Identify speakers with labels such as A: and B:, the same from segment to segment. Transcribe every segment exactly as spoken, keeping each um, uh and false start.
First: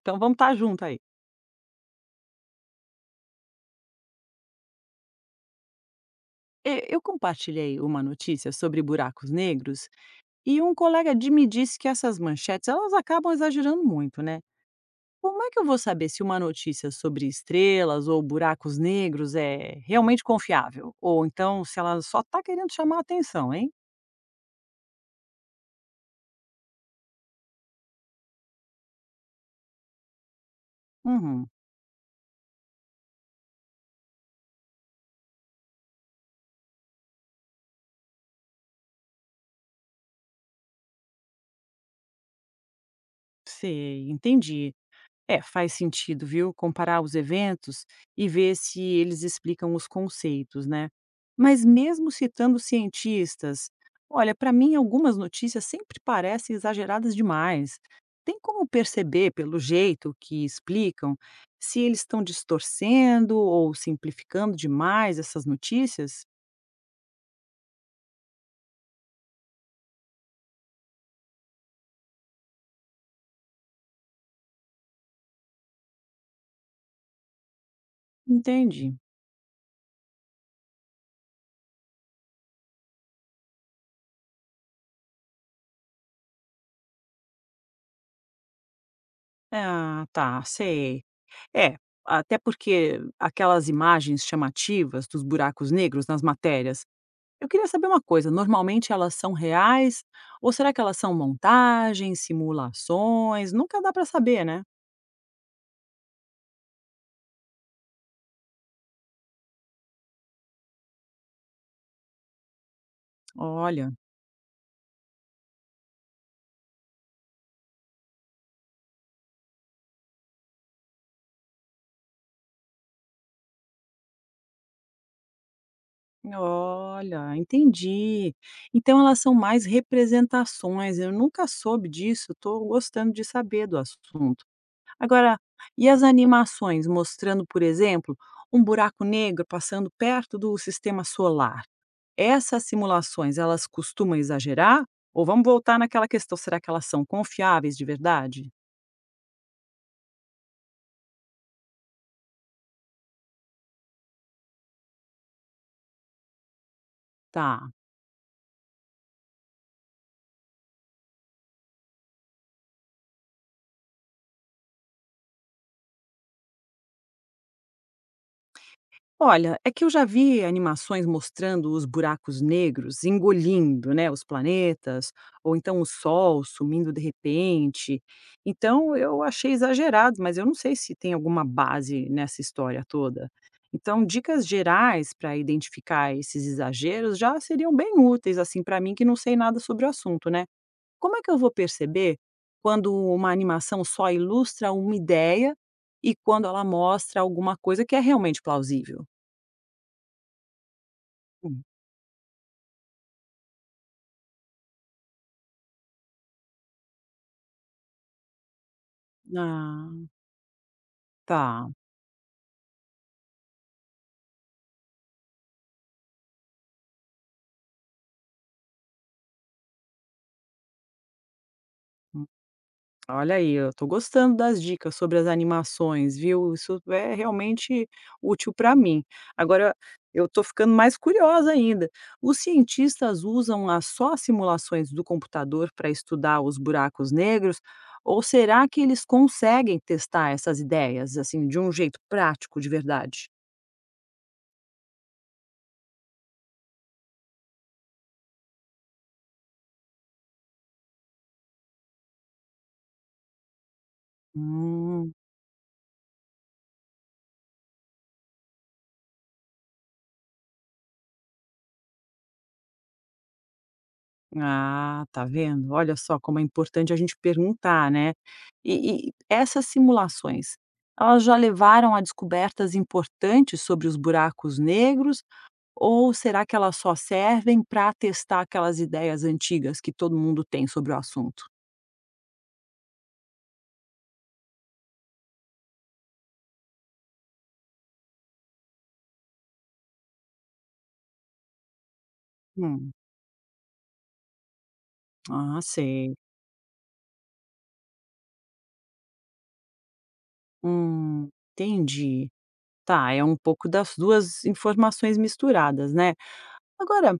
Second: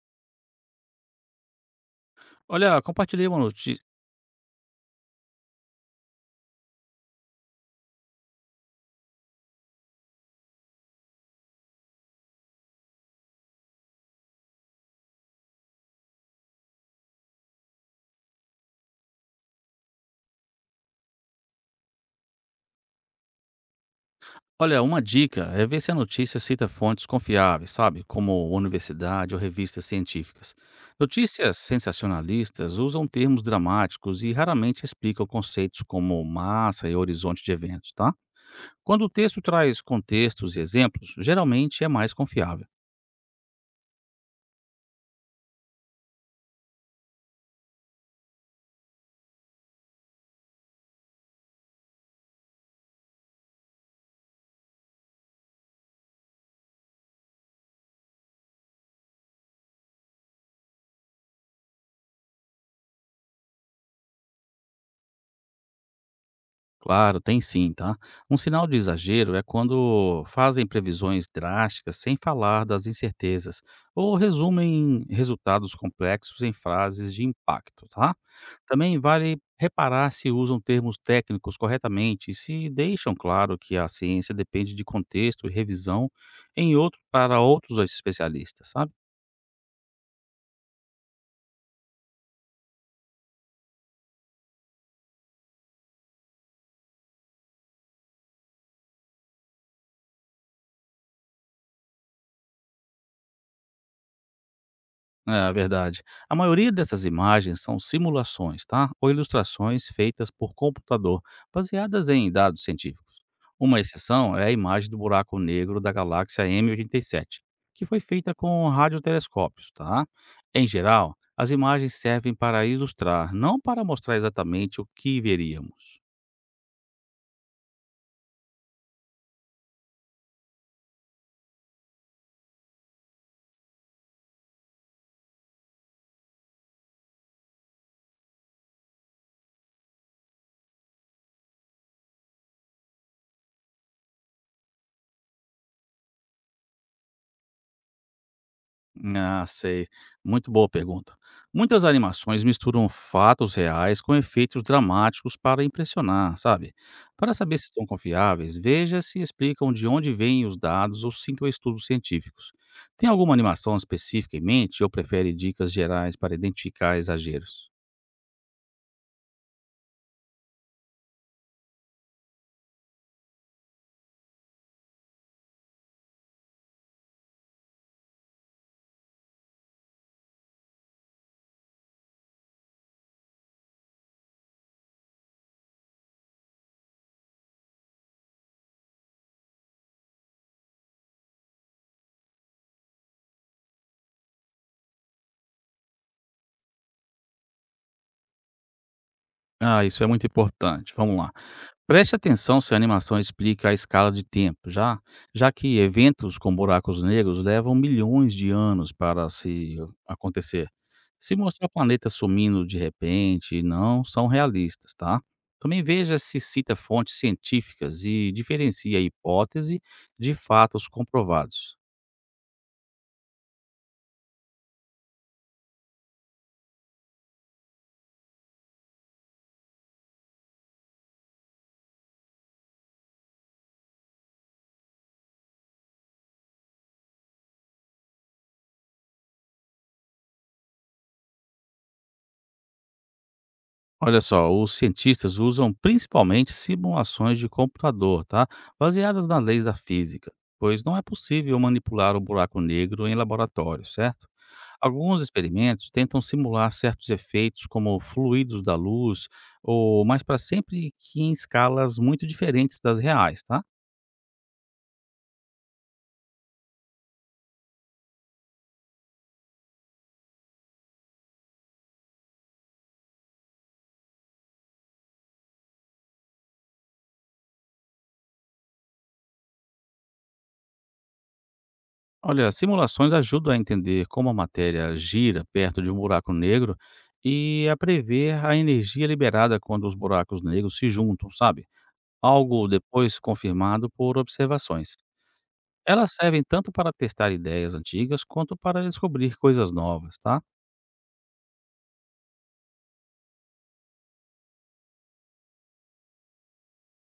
A: Então vamos estar junto aí.
B: Olha, compartilhei uma notícia.
A: E- Eu compartilhei uma notícia sobre buracos negros e um colega de me disse que essas manchetes elas acabam exagerando muito, né? Como é que eu vou saber se uma notícia sobre estrelas ou buracos negros é realmente confiável? Ou então se ela só está querendo chamar a atenção, hein?
B: Olha, uma dica é ver se a notícia cita fontes confiáveis, sabe? Como universidade ou revistas científicas.
A: Uhum,
B: Notícias sensacionalistas usam termos dramáticos e raramente explicam conceitos como massa e horizonte de eventos, tá? Quando o texto traz contextos e exemplos, geralmente é mais confiável.
A: sei, entendi. É, faz sentido, viu? Comparar os eventos e ver se eles explicam os conceitos, né? Mas mesmo citando cientistas, olha, para mim algumas notícias sempre parecem exageradas demais. Tem como perceber pelo jeito que explicam se eles estão distorcendo ou simplificando demais essas notícias?
B: Claro, tem sim, tá? Um sinal de exagero é quando fazem previsões drásticas sem falar das incertezas ou resumem resultados complexos em frases de impacto, tá?
A: Entendi.
B: Também vale reparar se usam termos técnicos corretamente e se deixam claro que a ciência depende de contexto e revisão em outro, para outros especialistas, sabe?
A: Ah, tá, sei. É, até porque aquelas imagens chamativas dos buracos negros nas matérias. Eu queria saber uma coisa, normalmente elas são reais ou será que elas são montagens, simulações? Nunca dá para saber, né?
B: É, verdade. A maioria dessas imagens são simulações, tá? Ou ilustrações feitas por computador, baseadas em dados científicos. Uma
A: Olha,
B: exceção é a imagem do buraco negro da galáxia M oitenta e sete, que foi feita com radiotelescópios, tá? Em geral, as imagens servem para ilustrar, não para mostrar exatamente o que veríamos.
A: olha, entendi. Então elas são mais representações. Eu nunca soube disso, estou gostando de saber do assunto. Agora, e as animações mostrando, por exemplo, um buraco negro passando perto do sistema solar? Essas simulações, elas costumam exagerar? Ou vamos voltar naquela questão, será que elas são confiáveis de verdade?
B: Ah, sei. Muito boa pergunta. Muitas animações misturam fatos reais com efeitos dramáticos para impressionar, sabe? Para saber se
A: Tá.
B: estão confiáveis, veja se explicam de onde vêm os dados ou citam estudos científicos. Tem alguma animação específica em mente ou prefere dicas gerais para identificar exageros?
A: Olha, é que eu já vi animações mostrando os buracos negros engolindo, né, os planetas, ou então o Sol sumindo de repente. Então eu achei exagerado, mas eu não sei se tem alguma base nessa história toda. Então, dicas gerais para identificar esses exageros já seriam bem úteis, assim, para mim que não sei nada sobre o assunto, né? Como é que eu vou perceber quando uma animação só ilustra uma ideia e quando ela mostra alguma coisa que é realmente plausível?
B: Ah, isso é muito importante. Vamos lá.
A: Hum.
B: Preste atenção se a animação explica a escala de tempo, já, já que eventos com buracos negros levam milhões de anos para se
A: Ah,
B: acontecer. Se
A: tá.
B: mostrar planetas sumindo de repente, não são realistas, tá? Também veja se cita fontes científicas e diferencia a hipótese de fatos comprovados.
A: Hum, olha aí, eu tô gostando das dicas sobre as animações, viu. Isso é realmente útil para mim. Agora eu tô ficando mais curiosa ainda. Os cientistas usam as só simulações do computador para estudar os buracos negros, ou será que eles conseguem testar essas ideias, assim, de um jeito prático de verdade?
B: Olha só, os cientistas usam principalmente simulações de computador, tá? Baseadas nas leis da física, pois não é possível manipular o buraco negro em laboratório, certo?
A: Hum.
B: Alguns experimentos tentam simular certos efeitos, como fluidos da luz, ou mais para sempre que em escalas muito diferentes das reais, tá?
A: Ah, tá vendo? Olha só como é importante a gente perguntar, né? E, e essas simulações, elas já levaram a descobertas importantes sobre os buracos negros, ou será que elas só servem para testar aquelas ideias antigas que todo mundo tem sobre o assunto?
B: Olha, simulações ajudam a entender como a matéria gira perto de um buraco negro e a prever a energia liberada quando os buracos negros se juntam, sabe? Algo
A: Hum,
B: depois confirmado por observações.
A: ah,
B: Elas
A: sei.
B: servem tanto para testar ideias antigas quanto para descobrir coisas novas, tá?
A: Hum, entendi. Tá, é um pouco das duas informações misturadas, né? Agora,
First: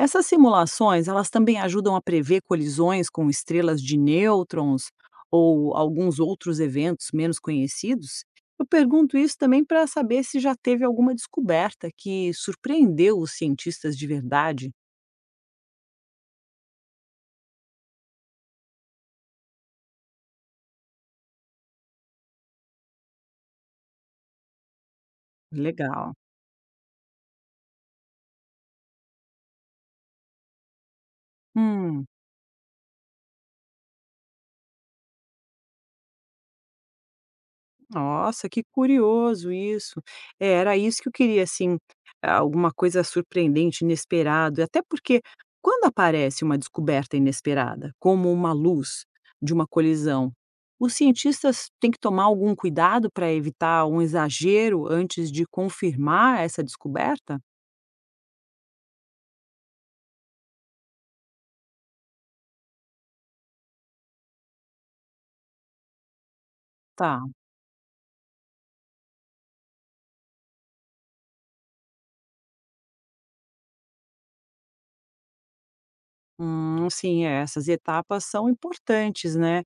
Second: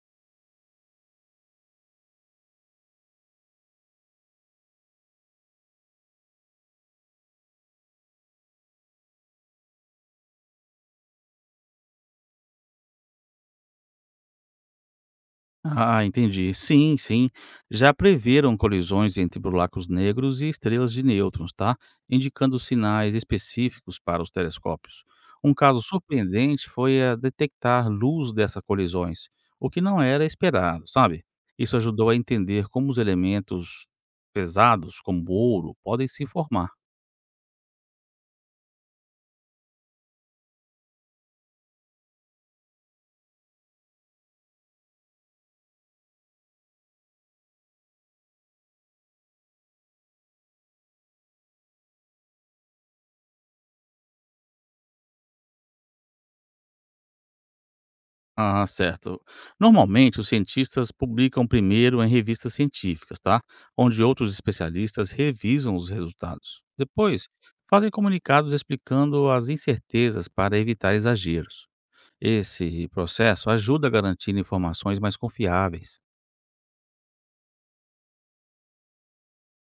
A: essas simulações, elas também ajudam a prever colisões com estrelas de nêutrons ou alguns outros eventos menos conhecidos? Eu pergunto isso também para saber se já teve alguma descoberta que surpreendeu os cientistas de verdade.
B: Ah, entendi. Sim, sim. Já preveram colisões entre buracos negros e estrelas de nêutrons, tá? Indicando sinais específicos para os telescópios. Um caso
A: Legal.
B: surpreendente foi a detectar luz dessas colisões, o que não era esperado, sabe? Isso
A: Hum.
B: ajudou a entender como os elementos pesados, como ouro, podem se formar.
A: Nossa, que curioso isso. É, era isso que eu queria, assim, alguma coisa surpreendente, inesperado, até porque quando aparece uma descoberta inesperada, como uma luz de uma colisão, os cientistas têm que tomar algum cuidado para evitar um exagero antes de confirmar essa descoberta?
B: Ah, certo. Normalmente, os cientistas publicam primeiro em revistas científicas, tá? Onde outros especialistas revisam os resultados.
A: Tá.
B: Depois, fazem comunicados explicando as incertezas para evitar exageros. Esse processo ajuda a garantir informações mais confiáveis.
A: Hum, sim, é, essas etapas são importantes, né?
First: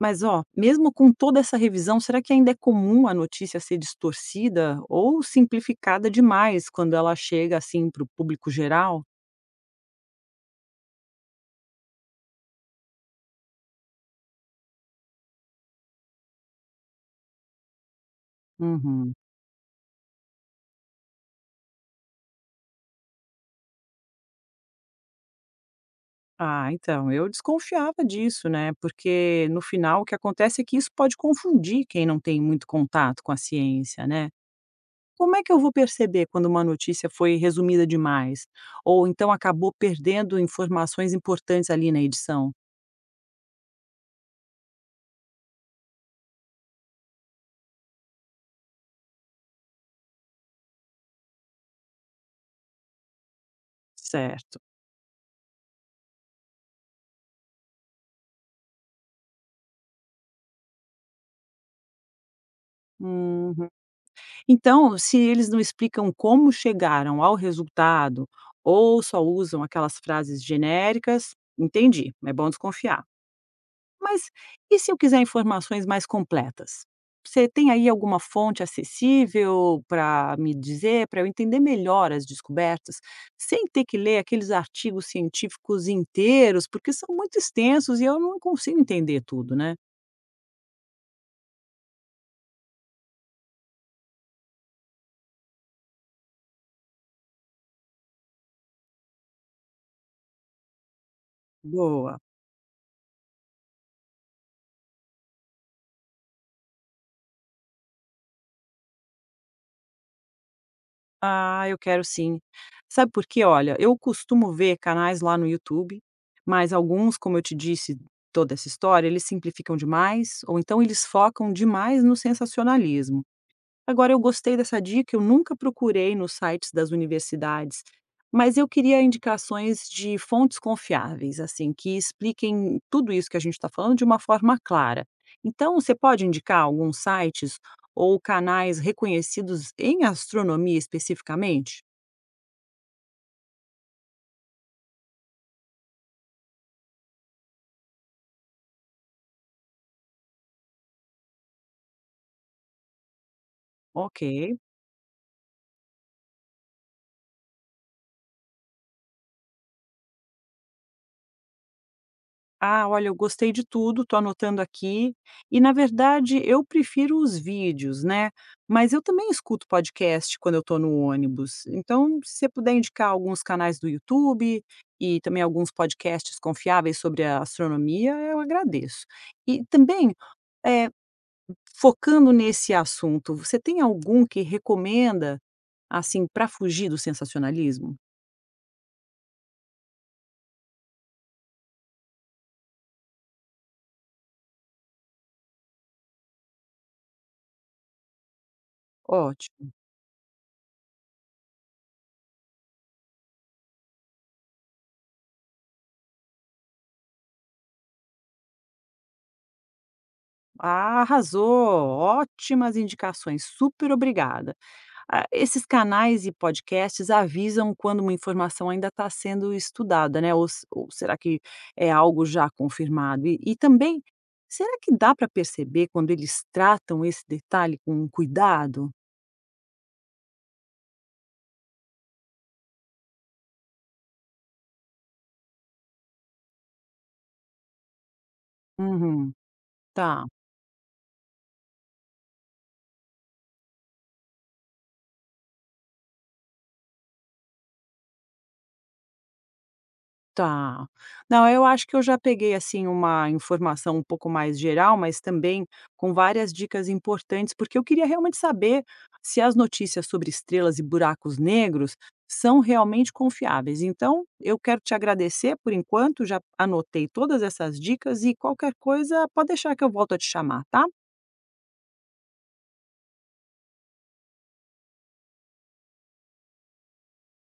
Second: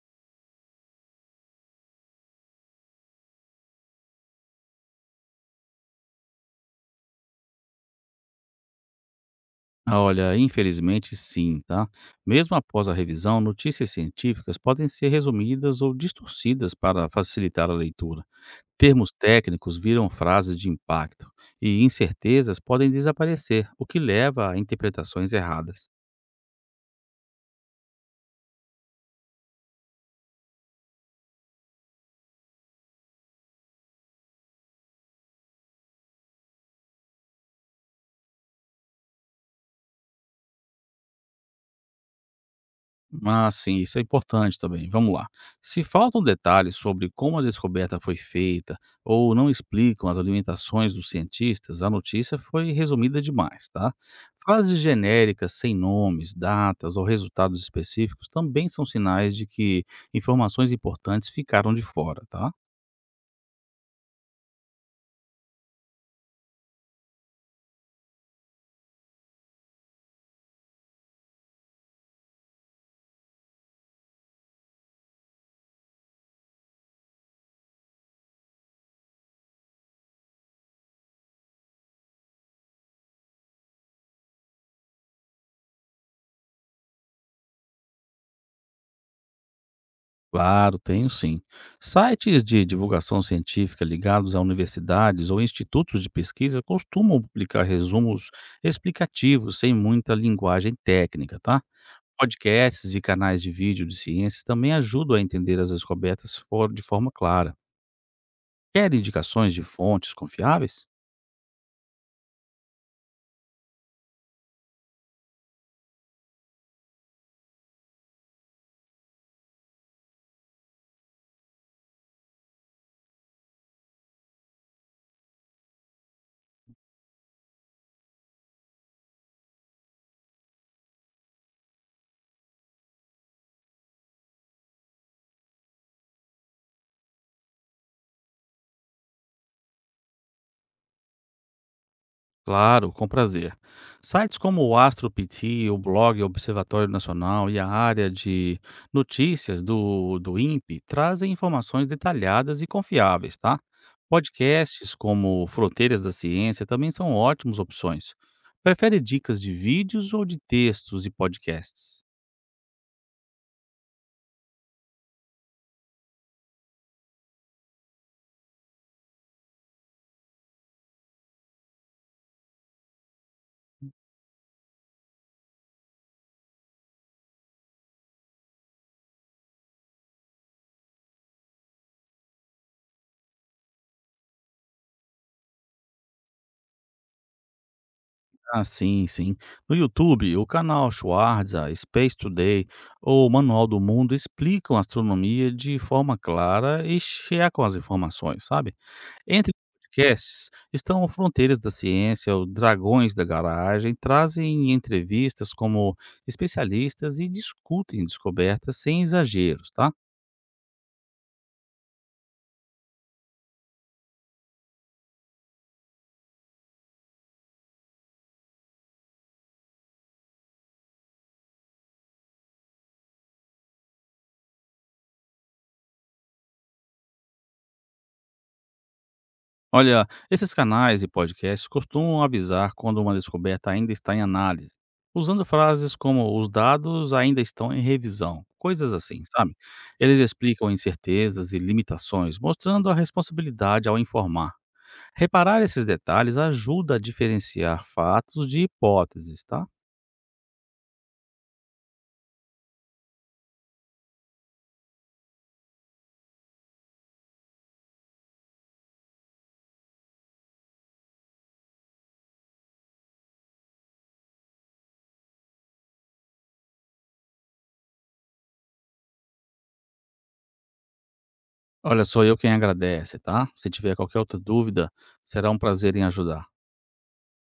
A: Mas ó, mesmo com toda essa revisão, será que ainda é comum a notícia ser distorcida ou simplificada demais quando ela chega assim para o público geral?
B: Ah, olha, infelizmente sim, tá? Mesmo após a revisão, notícias científicas podem ser resumidas ou distorcidas para facilitar a leitura. Termos
A: Uhum.
B: técnicos viram frases de impacto e incertezas podem desaparecer, o que leva a interpretações erradas.
A: Ah, então, eu desconfiava disso, né? Porque no final o que acontece é que isso pode confundir quem não tem muito contato com a ciência, né? Como é que eu vou perceber quando uma notícia foi resumida demais? Ou então acabou perdendo informações importantes ali na edição?
B: Mas sim, isso é importante também. Vamos lá. Se faltam detalhes sobre como a descoberta foi feita ou não explicam as alimentações dos cientistas, a notícia foi resumida demais, tá?
A: Certo.
B: Frases genéricas sem nomes, datas ou resultados específicos também são sinais de que informações importantes ficaram de fora, tá?
A: Uhum. Então, se eles não explicam como chegaram ao resultado ou só usam aquelas frases genéricas, entendi, é bom desconfiar. Mas e se eu quiser informações mais completas? Você tem aí alguma fonte acessível para me dizer, para eu entender melhor as descobertas, sem ter que ler aqueles artigos científicos inteiros, porque são muito extensos e eu não consigo entender tudo, né?
B: Claro, tenho sim. Sites de divulgação científica ligados a universidades ou institutos de pesquisa costumam publicar resumos explicativos sem muita linguagem técnica, tá?
A: Boa.
B: Podcasts e canais de vídeo de ciências também ajudam a entender as descobertas for- de forma clara. Quer indicações de fontes confiáveis?
A: Ah, eu quero sim. Sabe por quê? Olha, eu costumo ver canais lá no YouTube, mas alguns, como eu te disse, toda essa história, eles simplificam demais, ou então eles focam demais no sensacionalismo. Agora eu gostei dessa dica, eu nunca procurei nos sites das universidades, mas eu queria indicações de fontes confiáveis, assim, que expliquem tudo isso que a gente está falando de uma forma clara. Então, você pode indicar alguns sites ou canais reconhecidos em astronomia especificamente?
B: Claro, com prazer. Sites como o AstroPT, o blog Observatório Nacional e a área de notícias do, do INPE trazem informações detalhadas e confiáveis, tá?
A: Ok.
B: Podcasts como Fronteiras da Ciência também são ótimas opções. Prefere dicas de vídeos ou de textos e podcasts?
A: Ah, olha, eu gostei de tudo, tô anotando aqui. E na verdade, eu prefiro os vídeos, né? Mas eu também escuto podcast quando eu estou no ônibus. Então, se você puder indicar alguns canais do YouTube e também alguns podcasts confiáveis sobre a astronomia, eu agradeço. E também, eh, focando nesse assunto, você tem algum que recomenda, assim, para fugir do sensacionalismo?
B: Ah, sim, sim. No YouTube, o canal Schwarza, Space Today ou Manual do Mundo explicam a astronomia de forma clara e checam as informações, sabe? Entre
A: Ótimo.
B: os podcasts estão o Fronteiras da Ciência, os Dragões da Garagem, trazem entrevistas como especialistas e discutem descobertas sem exageros, tá?
A: Ah, arrasou! Ótimas indicações. Super obrigada. Ah, esses canais e podcasts avisam quando uma informação ainda está sendo estudada, né, ou se ou será que é algo já confirmado? E e também, será que dá para perceber quando eles tratam esse detalhe com cuidado?
B: Olha, esses canais e podcasts costumam avisar quando uma descoberta ainda está em análise, usando frases como os dados ainda estão em revisão, coisas assim,
A: Uhum,
B: sabe? Eles
A: tá.
B: explicam incertezas e limitações, mostrando a responsabilidade ao informar. Reparar esses detalhes ajuda a diferenciar fatos de hipóteses, tá?
A: Tá. Não, eu acho que eu já peguei, assim, uma informação um pouco mais geral, mas também com várias dicas importantes, porque eu queria realmente saber se as notícias sobre estrelas e buracos negros são realmente confiáveis. Então, eu quero te agradecer por enquanto, já anotei todas essas dicas e qualquer coisa pode deixar que eu volto a te chamar, tá?
B: Olha, sou eu quem agradece, tá? Se tiver qualquer outra dúvida, será um prazer em ajudar.